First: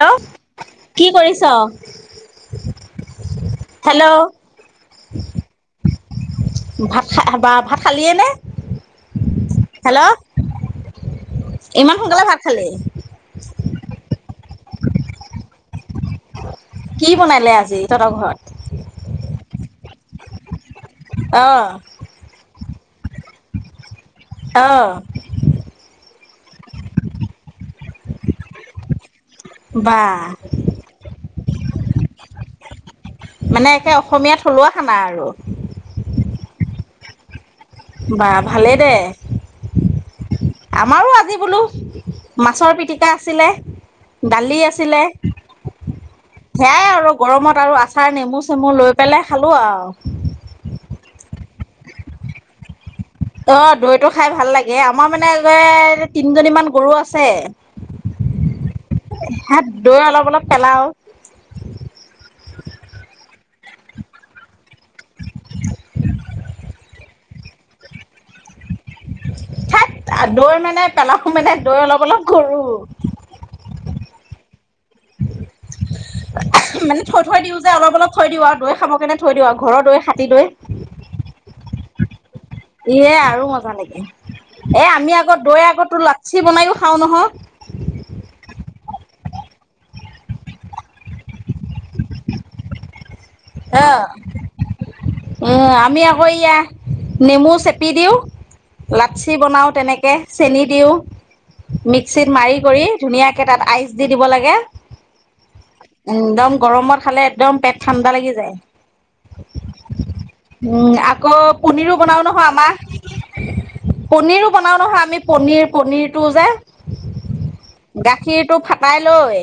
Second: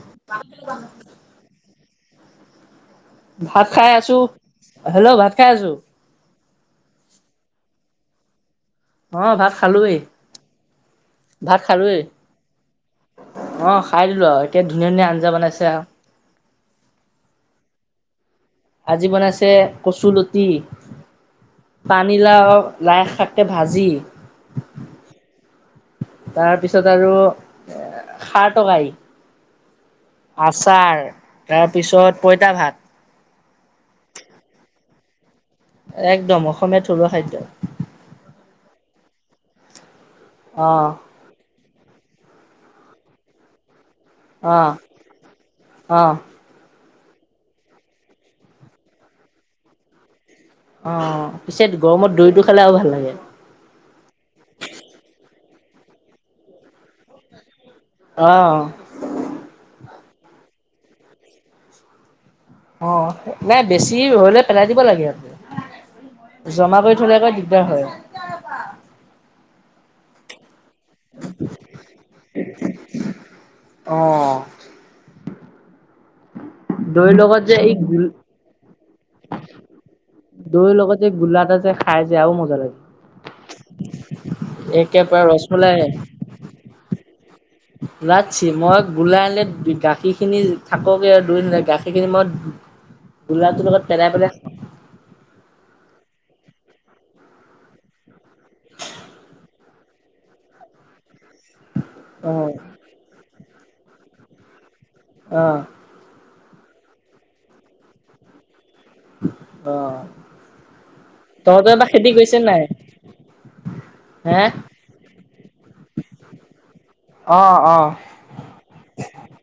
Hello কি কৰিছ? ভাত খাই আছো হেল্ল' হেল্ল' ভাত খাই আছো। ভাত খাবা ভাত খালিয়ে নে? অ' ভাত খালোৱেই হেল্ল' ভাত ইমান খালোৱেই সোনকালে ভাত খালি? অ' খাই দিলো আৰু এতিয়া ধুনীয়া -ধুনীয়া আঞ্জা বনাইছে আৰু। কি বনালে আজি তহঁতৰ ঘৰত। আজি বনাইছে কচুলতি। অ' পানী লাও। লাইশাকে ভাজি। অ' তাৰপিছত আৰু খাৰ টৰকাৰী বা তাৰপিছত পঁইতা ভাত। মানে একে অসমীয়া থলুৱা খানা আৰু। একদম অসমীয়া থলুৱা খাদ্য। বা, ভালে দে। অ আমাৰো আজি বোলো মাছৰ পিটিকা আছিলে, অ দালি আছিলে অ সেয়াই আৰু। গৰমত আৰু আচাৰ নেমু-চেমু লৈ পেলাই খালোঁ আৰু। পিছত গৰমত দৈ টো খালেও ভাল লাগে। অ দৈ টো খাই ভাল লাগে। আমাৰ মানে তিনজনীমানান গৰু আছে। আহ। দৈ অলপ, অলপ পেলাওঁ। অ। নাই বেছি হলে পেলাই দিব লাগে। জমা কৰি থলে আকৌ দিগদাৰ হয়। থাত দৈ মানে নাই পেলাও মানে দৈ অলপ অলপ কৰোঁ। অঁ। [unintelligible] মানে দৈৰ থৈ-থৈ লগত দিওঁ যে এই অলপ গোল অলপ থৈ দিওঁ আৰু মানে দৈ খাব কেনে থৈ দিওঁ আৰু ঘৰৰ দৈ হাতী দৈৰ লগত যে গোলা এটা যে দৈ। খাই যে আৰু মজা লাগে। এ আৰু মজা লাগে। এ আমি একেবাৰে আগত দৈ আগতো লাকসী বনাই ও খাও নহয়। যাছি মই গোলাই আনিলে গাখীৰখিনি থাককে আৰু দুই দৈ গাখীৰখিনি মই গোলাটোৰ লগত অ' পেলাই পেলাই এ আমি আকৌ এয়া, নেমু চেপি দিওঁ। লাচ্চি বনাওঁ। তেনেকে, চেনি দিওঁ। মিক্সিত খাওঁ। মাৰি-কৰি ধুনীয়াকে। কেইটাত আইচ দি দিব লাগে। অ'। একদম গৰমত খালে একদম পেট ঠাণ্ডা লাগি যায়। যায়। অ', অ', উম, আকৌ তহঁতৰ এবাৰ পনীৰো খেতি বনাও কৰিছে নহয় নাই আমাৰ, হে? পনিৰো বনাও নহয় আমি পনিৰ। পনীৰটো যে, অ', অ', গাখীৰটো ফাটাই লৈ,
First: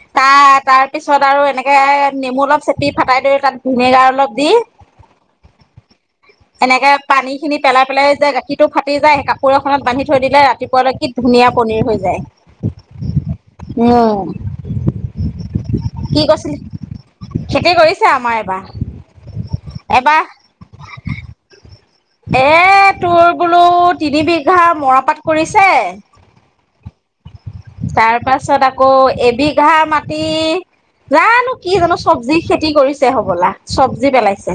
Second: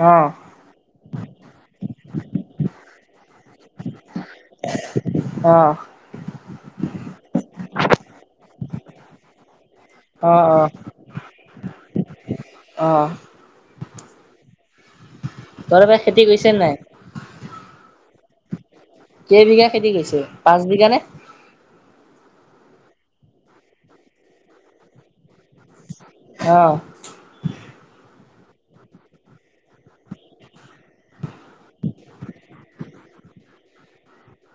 অ'। অ', তাৰ তাৰ পিছত আৰু এনেকে নেমু অলপ চেপি সি ফাটাই দৈ ভিনেগাৰ অলপ দি অ', এনেকে পানী খিনি পেলাই পেলাই যায়। গাখীৰতো ফাটি যায় কাপোৰ ত বান্ধি থৈ দিলে অ', ৰাতিপুৱালৈ কি ধুনীয়া পনীৰ হৈ যায়। অ', উ'ম! তহঁতৰ এবাৰ কি? খেতি কৰিছে কৈছিলি নাই? খেতি কৰিছি কৰিছে আমাৰ এইবাৰ। কেই বিঘা খেতি কৰিছে পাঁচ বিঘা নে এ! তোৰ বোলোঁ তিনি বিঘা মৰাপাত কৰিছে। অ'হ। তাৰ পাছত আকৌ এবিঘা মাটি জানো কি জানো চবজি খেতি কৰিছে হব'লা চবজি পেলাইছে।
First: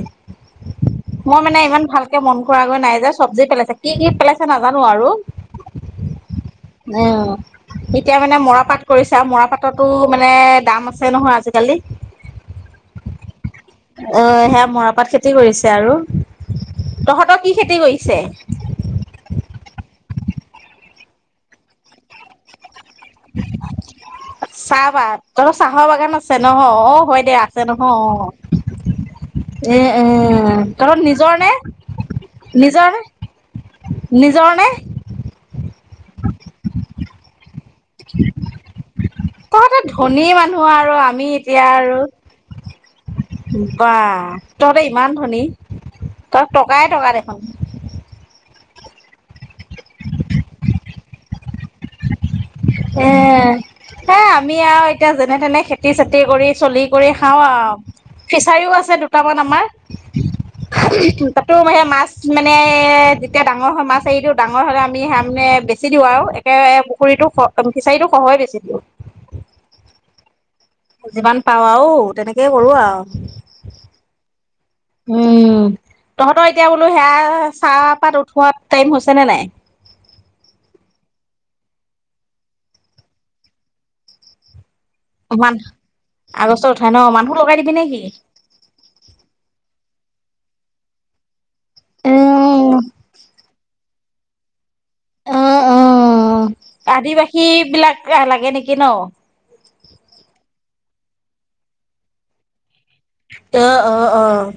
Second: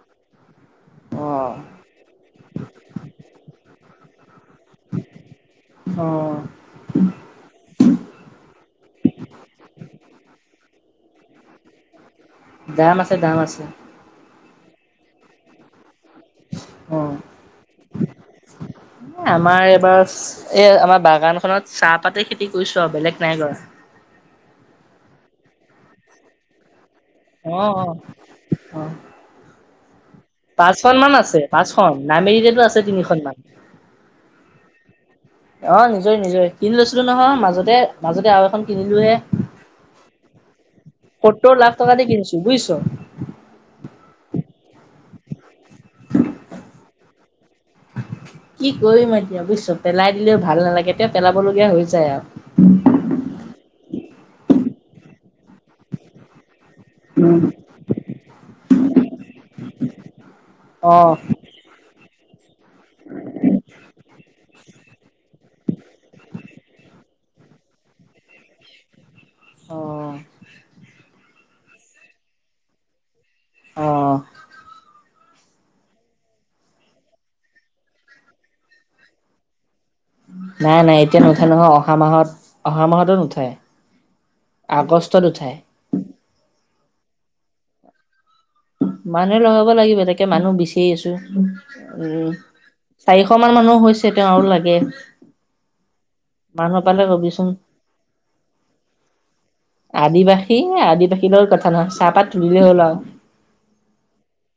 মই মানে ইমান ভালকে মন কৰাগৈ নাই যে চব্জি পেলাইছে। কি, কি পেছ নাজানো আৰু অ', উম! এতিয়া মানে মৰাপাট কৰিছে আৰু মৰাপাটতো মানে দাম আছে নহয় আজিকালি। দাম আছে দাম আছে অ' সেয়া মৰাপাট খেতি কৰিছে আৰু অ'। তহঁত কি খেতি কৰিছে? এ! আমাৰ বাগান খনত চাহপাতে খেতি কৰিছোঁ। বেলেগ নাই কৰা। চাহপাত তহঁতৰ চাহৰ বাগান আছে নহ হয় দে অ আছে অ নহয়, অ' এ এ তহঁতৰ পাঁচখনমান নিজৰ আছে নে পাঁচখন নামেৰিতে আছে নিজৰ নে তিনিখন মান। নিজৰ নে অ', নিজৰেই নিজৰেই কিনি লৈছিলোঁ নহয় মাজত। তহঁতে ধনী মানুহ আৰু আমি সত্তৰ এতিয়া লাখ টকা দি কিনিছো বুজিছ। আৰু বা তহঁতে ইমান ধনী তহ টকাই টকা দেখ খুন। কি কৰিম এতিয়া বুইছ। চব পেলাই দিলেও ভাল নালাগে এতিয়া পেলাব লগীয়া হৈ যায় আৰু। এ হে আমি আৰু এতিয়া যেনে-তেনে খেতি-চেতি কৰি চলি কৰি খাওঁ ফিচাৰিও আছে দুটামান আমাৰ, অ। তাতো হে মাছ মানে যেতিয়া ডাঙৰ হয় মাছ এৰি দিওঁ ডাঙৰ হলে আমি মানে বেছি দিওঁ আৰু একে পুখুৰীটো খ ফিচাৰীটো সহে বেছি দিওঁ অ'। যিমান পাওঁ আৰু তেনেকেই কৰোঁ আৰু। অ'। উম! তহঁতৰ এতিয়া বোলো সেয়া চাহপাত উঠোৱা টাইম হৈছে নে নাই? নাই নাই এতিয়া নুঠে নহয় অহা মাহত অহা মাহতো নুঠায়। আগষ্টত কিমান উঠাই আগষ্টত ন মানুহ লগাই দিবি নেকি? মানুহে লগাব লাগিব তাকে মানুহ বিচাৰি আছো। উম উম চাৰিশ মান মানুহ হৈছে। তেতিয়াও লাগে। আহ উ মানুহ পালে আদিবাসী কবিচোন বিলাক আহ লাগে নেকি ন? এ আদিবাসী বাৰু কথা নাই চাহপাত তুলিলেই হ'ল আৰু। অহ অ' অ'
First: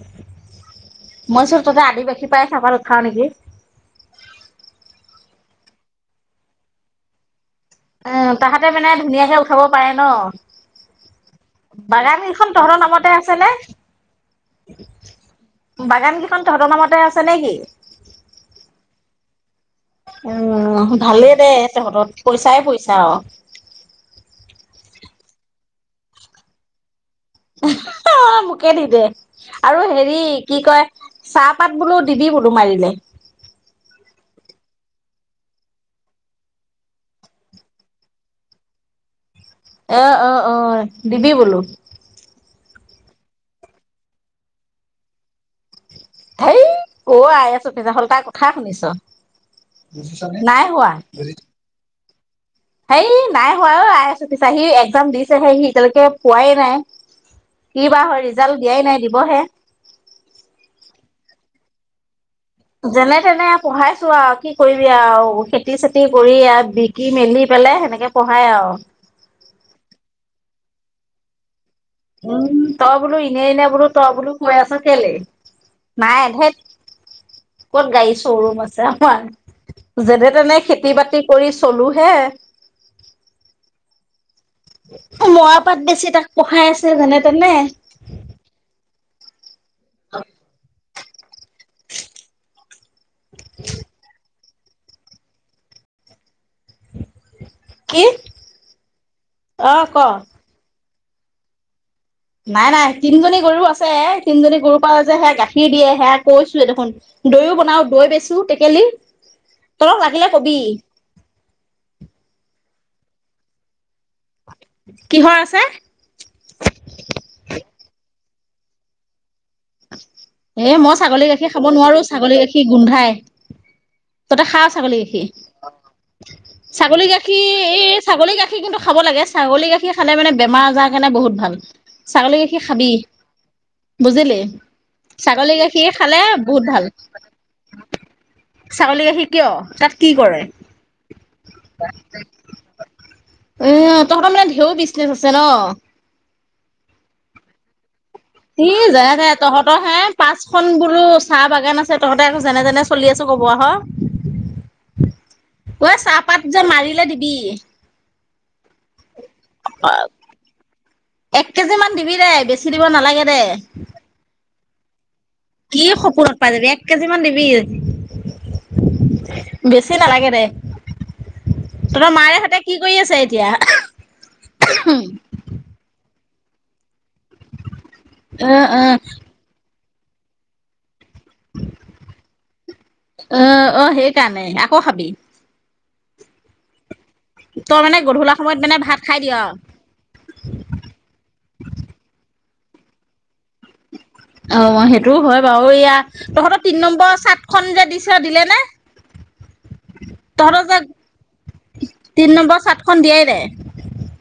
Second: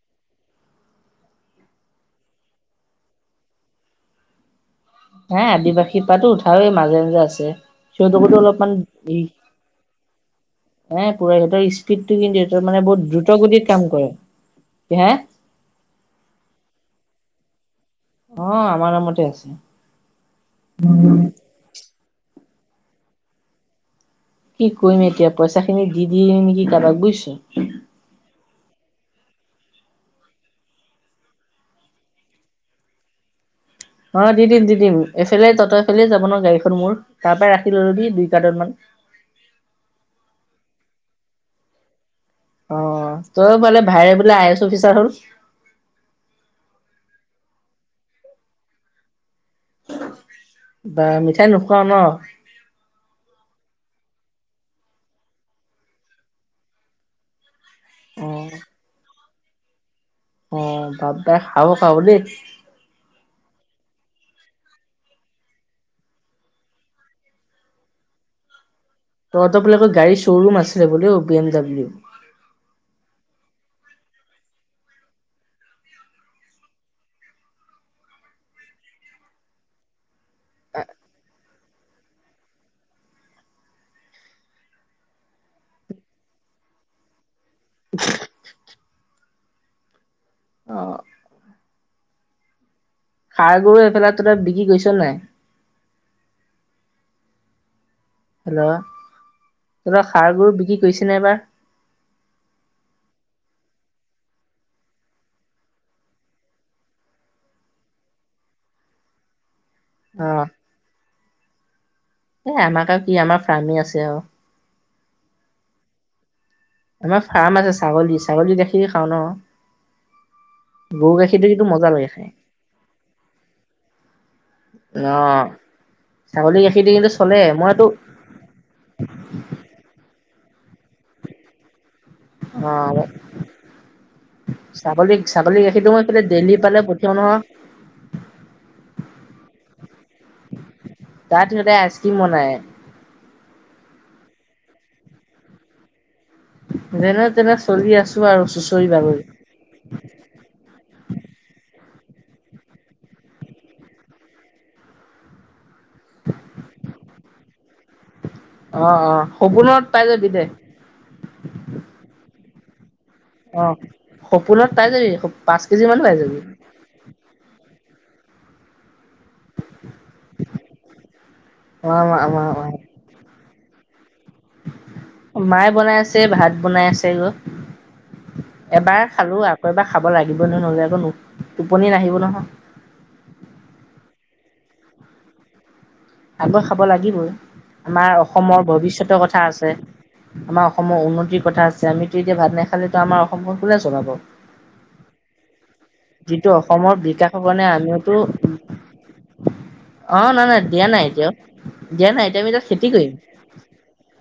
মই চোন তাতে আদিবাসী পাই চাহপাত উথাও নেকি? হে আদিবাসীৰ পৰাতো উঠাওয়ে মাজে মাজে আছে। উম সিহঁতকোতো তাহাতে অলপমান মানে ধুনীয়াকে উঠাব পাৰে ন হে পুৰা সিহঁতৰ স্পীডটো বাগান কিন্তু কেইখন সিহঁতৰ তহঁতৰ মানে বহুত নামতে দ্ৰুত আছে ন গতিত কাম কৰে হে বাগান কেইখন তহঁতৰ নামতে আছে ছে নে কি? অ' আমাৰ নামতে আছে। উম ভালেই দে তহঁতৰ পইচাই পইচা। কি কৰিম এতিয়া পইচা খিনি দি দিম নেকি কাৰোবাক বুজিছ। হা। মোকে দি দে আৰু হেৰি কি কয় চাহপাত বোলো দিবি বোলো মাৰিলে। অ' দি দিম দি দিম এইফালে তহতৰ এফালে যাব ন গাড়ীখন মোৰ তাৰ পৰাই ৰাখি লৈলবি দুই কাৰ্টন মান। অ', অ', অ', দিবি বোলো। অ তই বোলে ভাইৰে বোলে আই এছ অফিচাৰ হল? ধেই কৰ আই এছ অফিচাৰ হ'ল তাৰ কথা শুনিছ। নাই বাঃ মিঠাই নোখোৱাও ন। হে নাই হোৱা আই এছ অফিচাৰ সি ইস্কাম দিছেহে সি এতিয়ালৈকে পোৱাই নাই। কি বা হয় অ ৰিজাল্ট দিয়াই নাই দিবহে। অ ভাপ দাই খাব খাব দেই। যেনে তেনে পঢ়াইছো আৰু কি কৰিবি আৰু খেতি চেতি কৰি আৰু বিকি মেলি পেলাই সেনেকে পঢ়াই আৰু। তহতৰ বোলে আকৌ গাড়ী শ্বৰুম আছে বুলি অ বি এম ডাব্লিউ। উম তই বোলো ইনে এনে বোলো তই বোলো কৈ আছ কেলে নাই ধেৎ ক'ত গাড়ী শ্বৰুম আছে আমাৰ যে, খেতি বাতি কৰিছো। চলো হে। মৰা পাত বেছি তাক পঢ়াই আছে যেনে তেনে। [unintelligible] অ [unintelligible] অ'। [unintelligible] খাৰ গৰু এইফালা তো [unintelligible] কি গৈছ নাই। কি হেল্ল'! অ ক তহঁতৰ ষাঁড় গৰু বিকি শুইছে নে এইবাৰ, নাই নাই তিনিজনী গৰু আছে এ তিনজনী গৰুৰ পৰা যে সে গাখীৰ দিয়ে সেয়া কৈছোৱে দেখোন দৈও বনাও দৈ বেছো টেকেলি। তহঁতক অ লাগিলে কবি। এ আমাক কি আমাৰ ফ্ৰামি আছে আও। কিহৰ আছে? আমাৰ ফাৰ্ম আছে ছাগলী। ছাগলী গাখীৰ খাওঁ ন। এ মই গৰু ছাগলী গাখীৰটো গাখীৰ খাব কিন্তু মজা নোৱাৰো লাগে খাই ছাগলী গাখীৰ গোন্ধাই, তহঁতে খাওঁ ছাগলী অ গাখীৰ? গাখীৰটো ছাগলী কিন্তু চলে গাখীৰ মইতো এই ছাগলী গাখীৰ কিন্তু খাব লাগে ছাগলী গাখীৰ খালে মানে বেমাৰ আজাৰৰ কাৰণে বহুত ভাল। ছাগলী গাখীৰ অ খাবি বুজিলি? ছাগলী গাখীৰটো গাখীৰ মই খালে এইফালে দেলহি বহুত পালে ভাল, পঠিয়াও নহয় ছাগলী গাখীৰ কিয় তাত কি কৰে? তাত সিহঁতে আইচক্ৰীম বনাই ইহ তহঁতৰ মানে ঢেউ বিচনেচ আছে ন? যেনে তেনে চলি আছো - ইহ যেনেতেনে তহঁতৰ হে পাঁচ খন বোলো চাহ বাগান আছে তহঁতে আকৌ যেনেতেনে চলি আছো ক'ব আহ। ঐ চাহপাত যে মাৰিলে দিবি। অ অ সপোনত পাই যাবি দে। এক কেজি মান দিবি দে বেছি দিব নালাগে দে অ', সপোনত পায় যাবি সপো কি সপোনত পাই যাবি? এক কেজি মান দিবি। বেছি নালাগে দে, তহঁতৰ আমাৰ আমাৰ মায়েহঁতে কি কৰি আছে এতিয়া? মায়ে বনাই আছ ভাত বনাই আছে গৈ অ অ এবাৰ খালোঁ, আকৌ এবাৰ খাব লাগিব নহয় নহ'লে আকৌ নো অ', অ', হেইকাৰণে আক [unintelligible] খাবি আকৌ খাব লাগ লাগিবই, তই মানে আমাৰ গধূলা সময়ত অসমৰ মানে ভাত খাই ভৱিষ্যতৰ দিয় কথা আছে, আমাৰ অসমৰ উন্নতিৰ কথা আছে, আমিতো এতিয়া ভাত নেখা [unintelligible] আমাৰ অসমখন কোনে চলাব অ', সেইটোও হয়, বাৰু ইয়া যিটো অসমৰ বিকাশৰ কাৰণে আমিয়োতো দিলে নে অ', নাই, তহঁতৰ নাই যে দিয়া নাই এতিয়াও, দিয়া নাই তিন এতিয়া আমি নম্বৰ তাত খেতি চাটখন কৰিম। দিয়াই নাই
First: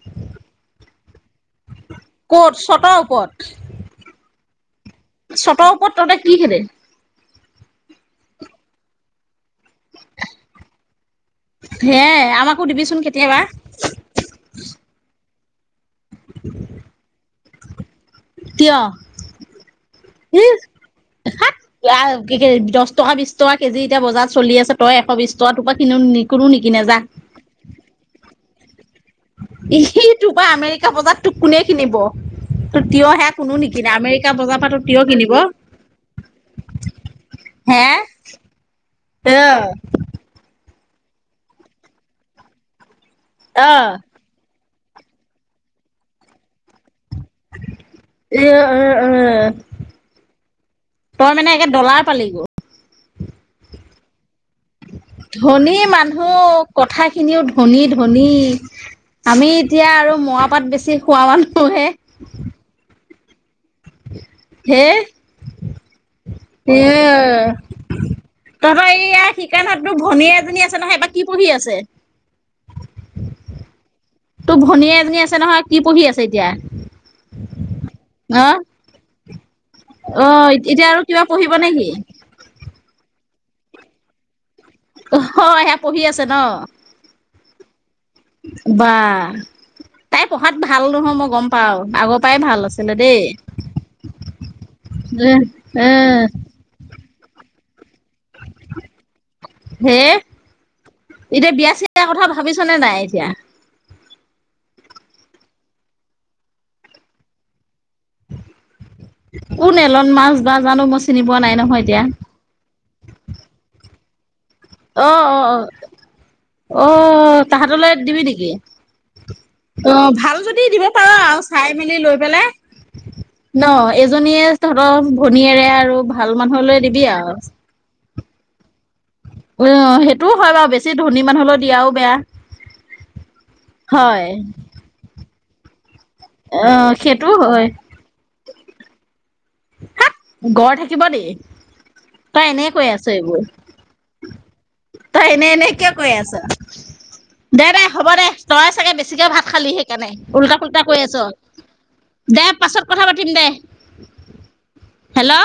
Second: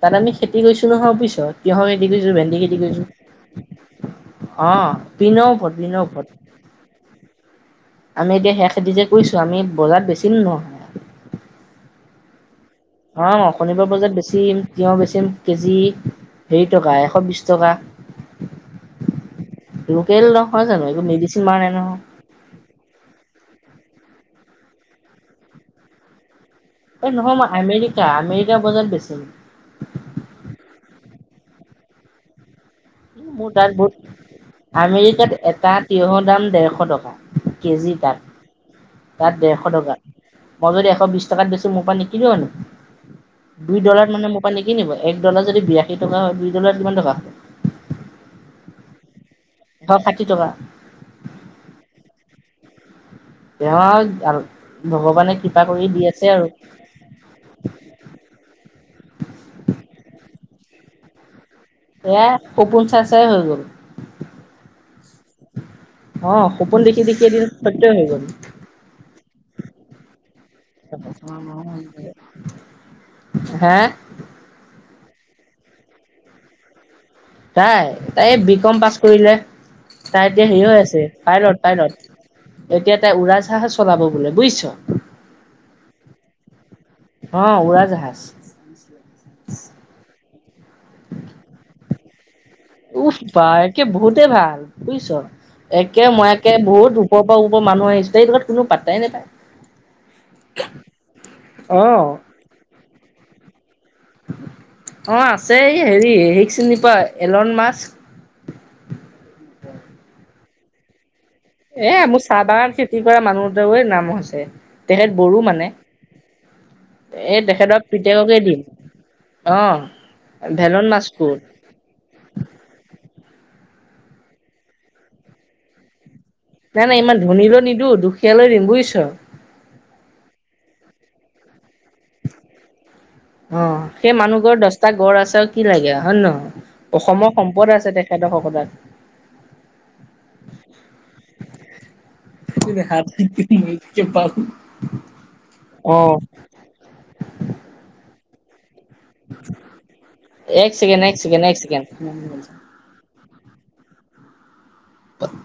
তাত আমি খেতি কৰিছোঁ নহয়, বুইছ। তিয়ঁহৰ খেতি কৰিছোঁ, ক'ত ভেন্দি খেতি চটৰ কৰিছোঁ। অ'। চতৰ ওপৰত তহঁতে [unintelligible] আমি এতিয়া সেইয়া যে, কৰিছোঁ আমি বজাৰত বেছিম ন হে আমাকো দিবিচোন কেতিয়াবা [unintelligible] শনিবাৰ বজাৰত বেছিম, তিয়ঁহ বেছি [unintelligible] কেজি হেৰি টকা এশ বিশ টকা কিয়? লোকেল নহয় জানো একো মেডিচিন [unintelligible] মাৰা নাই নহয়। দচ টকা, বিচ টকা কেজি এতিয়া বজাৰ চলি আছে তই এশ বিশ টকা তোপা কিনিও [unintelligible] এই নহয় মই আমেৰিকা, আমে [unintelligible] তোৰ পৰা আমেৰিকা বজা তোক কোনে কিনিব? তোৰ তিয়হ হে কোনো মোৰ তাত নিকিনে [unintelligible] আমেৰিকা বজাৰ পৰা তোৰ তিয়হ কিনিব আমেৰিকাত এটা তিঁয়হৰ দাম দেৰশ টকা। হে কেজি তাত, অ তাত দেৰশ টকা মই যদি এশ শ, বিছ টকাত বেচোঁ মোৰ পৰা নিকিনিব নেকি? দুই ডলাৰ মানে মোবাইলে [unintelligible] কি নিব এক ডলাৰ যদি বিৰাশী টকা হয়, দুই ডলাৰ কিমান টকা হয়। এয়া অহ ', - অহ হ'ব এশ ষাঠি টকা ', তই মানে একে ডলাৰ পালিগৈ। [inaudible] এ আৰু ধনী মানুহ কথাখিনিও ধনী - ধনী আমি এতিয়া আৰু মৰা পাত বেছি বেচি খোৱা মানুহ। এ কপোন চা [unintelligible] জয় হয়ং গু [unintelligible] হে, অ এ সপোন দেখি দেখি এদিন সত্যই হৈ গ'ল তহত এইয়া শিকনাটো ভনীয়ে এজনী আছে নহয় এইবা কি পঢ়ি আছে। [unintelligible] হেহ। তোৰ ভনীয়ে এজনী আছে নহয় কি পঢ়ি আছে এতিয়া। তাই -তাই বি কম পাছ কৰিলে। তাই অহ হেৰি ', হৈ এতিয়া আছে আৰু কিবা পঢ়িব পাইলট নেকি? পাইলট এতিয়া তাই উৰা জাহাজ চলাব বোলে বুইচ। অহ ', সেয়া পঢ়ি আছে ন। অহ ', উৰা জাহাজ। বা তাই পঢ়াত ভাল নহয় মই গম পাও আগত উফ, পা একে বহুতে ভা বুজিছ এ এ একে মই একে বহুত ওপৰৰ পৰা। মানুহ আহিছ। হে, এতিয়া বিয়া অ চিয়া কথা ভাবিছনে নাই? তিয়া। অহ ', আছে এই হেৰি হেৰীক চিনি পোৱা এলন মাছ। কোন এলন মাছ। জা জানো মোচ। এ মোৰ চাদাৰ খেতি কৰা মানুহ দবৈ নাম মোহচ। ছে। অহ ', - অহ ', - অহ ', - অহ এই ', তেখেতৰ তাহতলৈ দিবি পিতেককে নেকি, দিম অ অহ ', ভাল যদি দিব ভেলন পাৰ আৰু মাছকুট চাই মেলি লৈ পেলাই ন? এজনীয়ে তহঁতৰ ভনীয়েৰে আৰু। ভাল মানুহলৈ নাই- নাই দিবি ইমান আৰু ধনী লৈ নিদো দো কেলৈ দিম বুই চ। অহ ', সেইটোও হয় বাৰু বেছি ধনী মানুহ হলেও দিয়াও। বেয়া অহ ', সেই হয় মানুহ ঘড দচটা গড় আছে আৰু কি লাগে হয় নে নহয়, অ সেইটো অসমৰ সম্পদ আছে তেখেতক। শুদাক। হাত গড় থাকিব ই, তই এনে কৈ আছ এইবোৰ তই এনে - এনে কিয় অ কৈ আছ? দে- দে হ'ব দে, তই। চাগে বেছিকে ভাত খালি সেইকাৰণে এক উল্টা-ফুল্টা কৈ ছেকেণ্ড এক আছ, ছেকেণ্ড এক ছেকেণ্ড দে পাছত কথা পাতি। পাতিম দে। হেল্ল',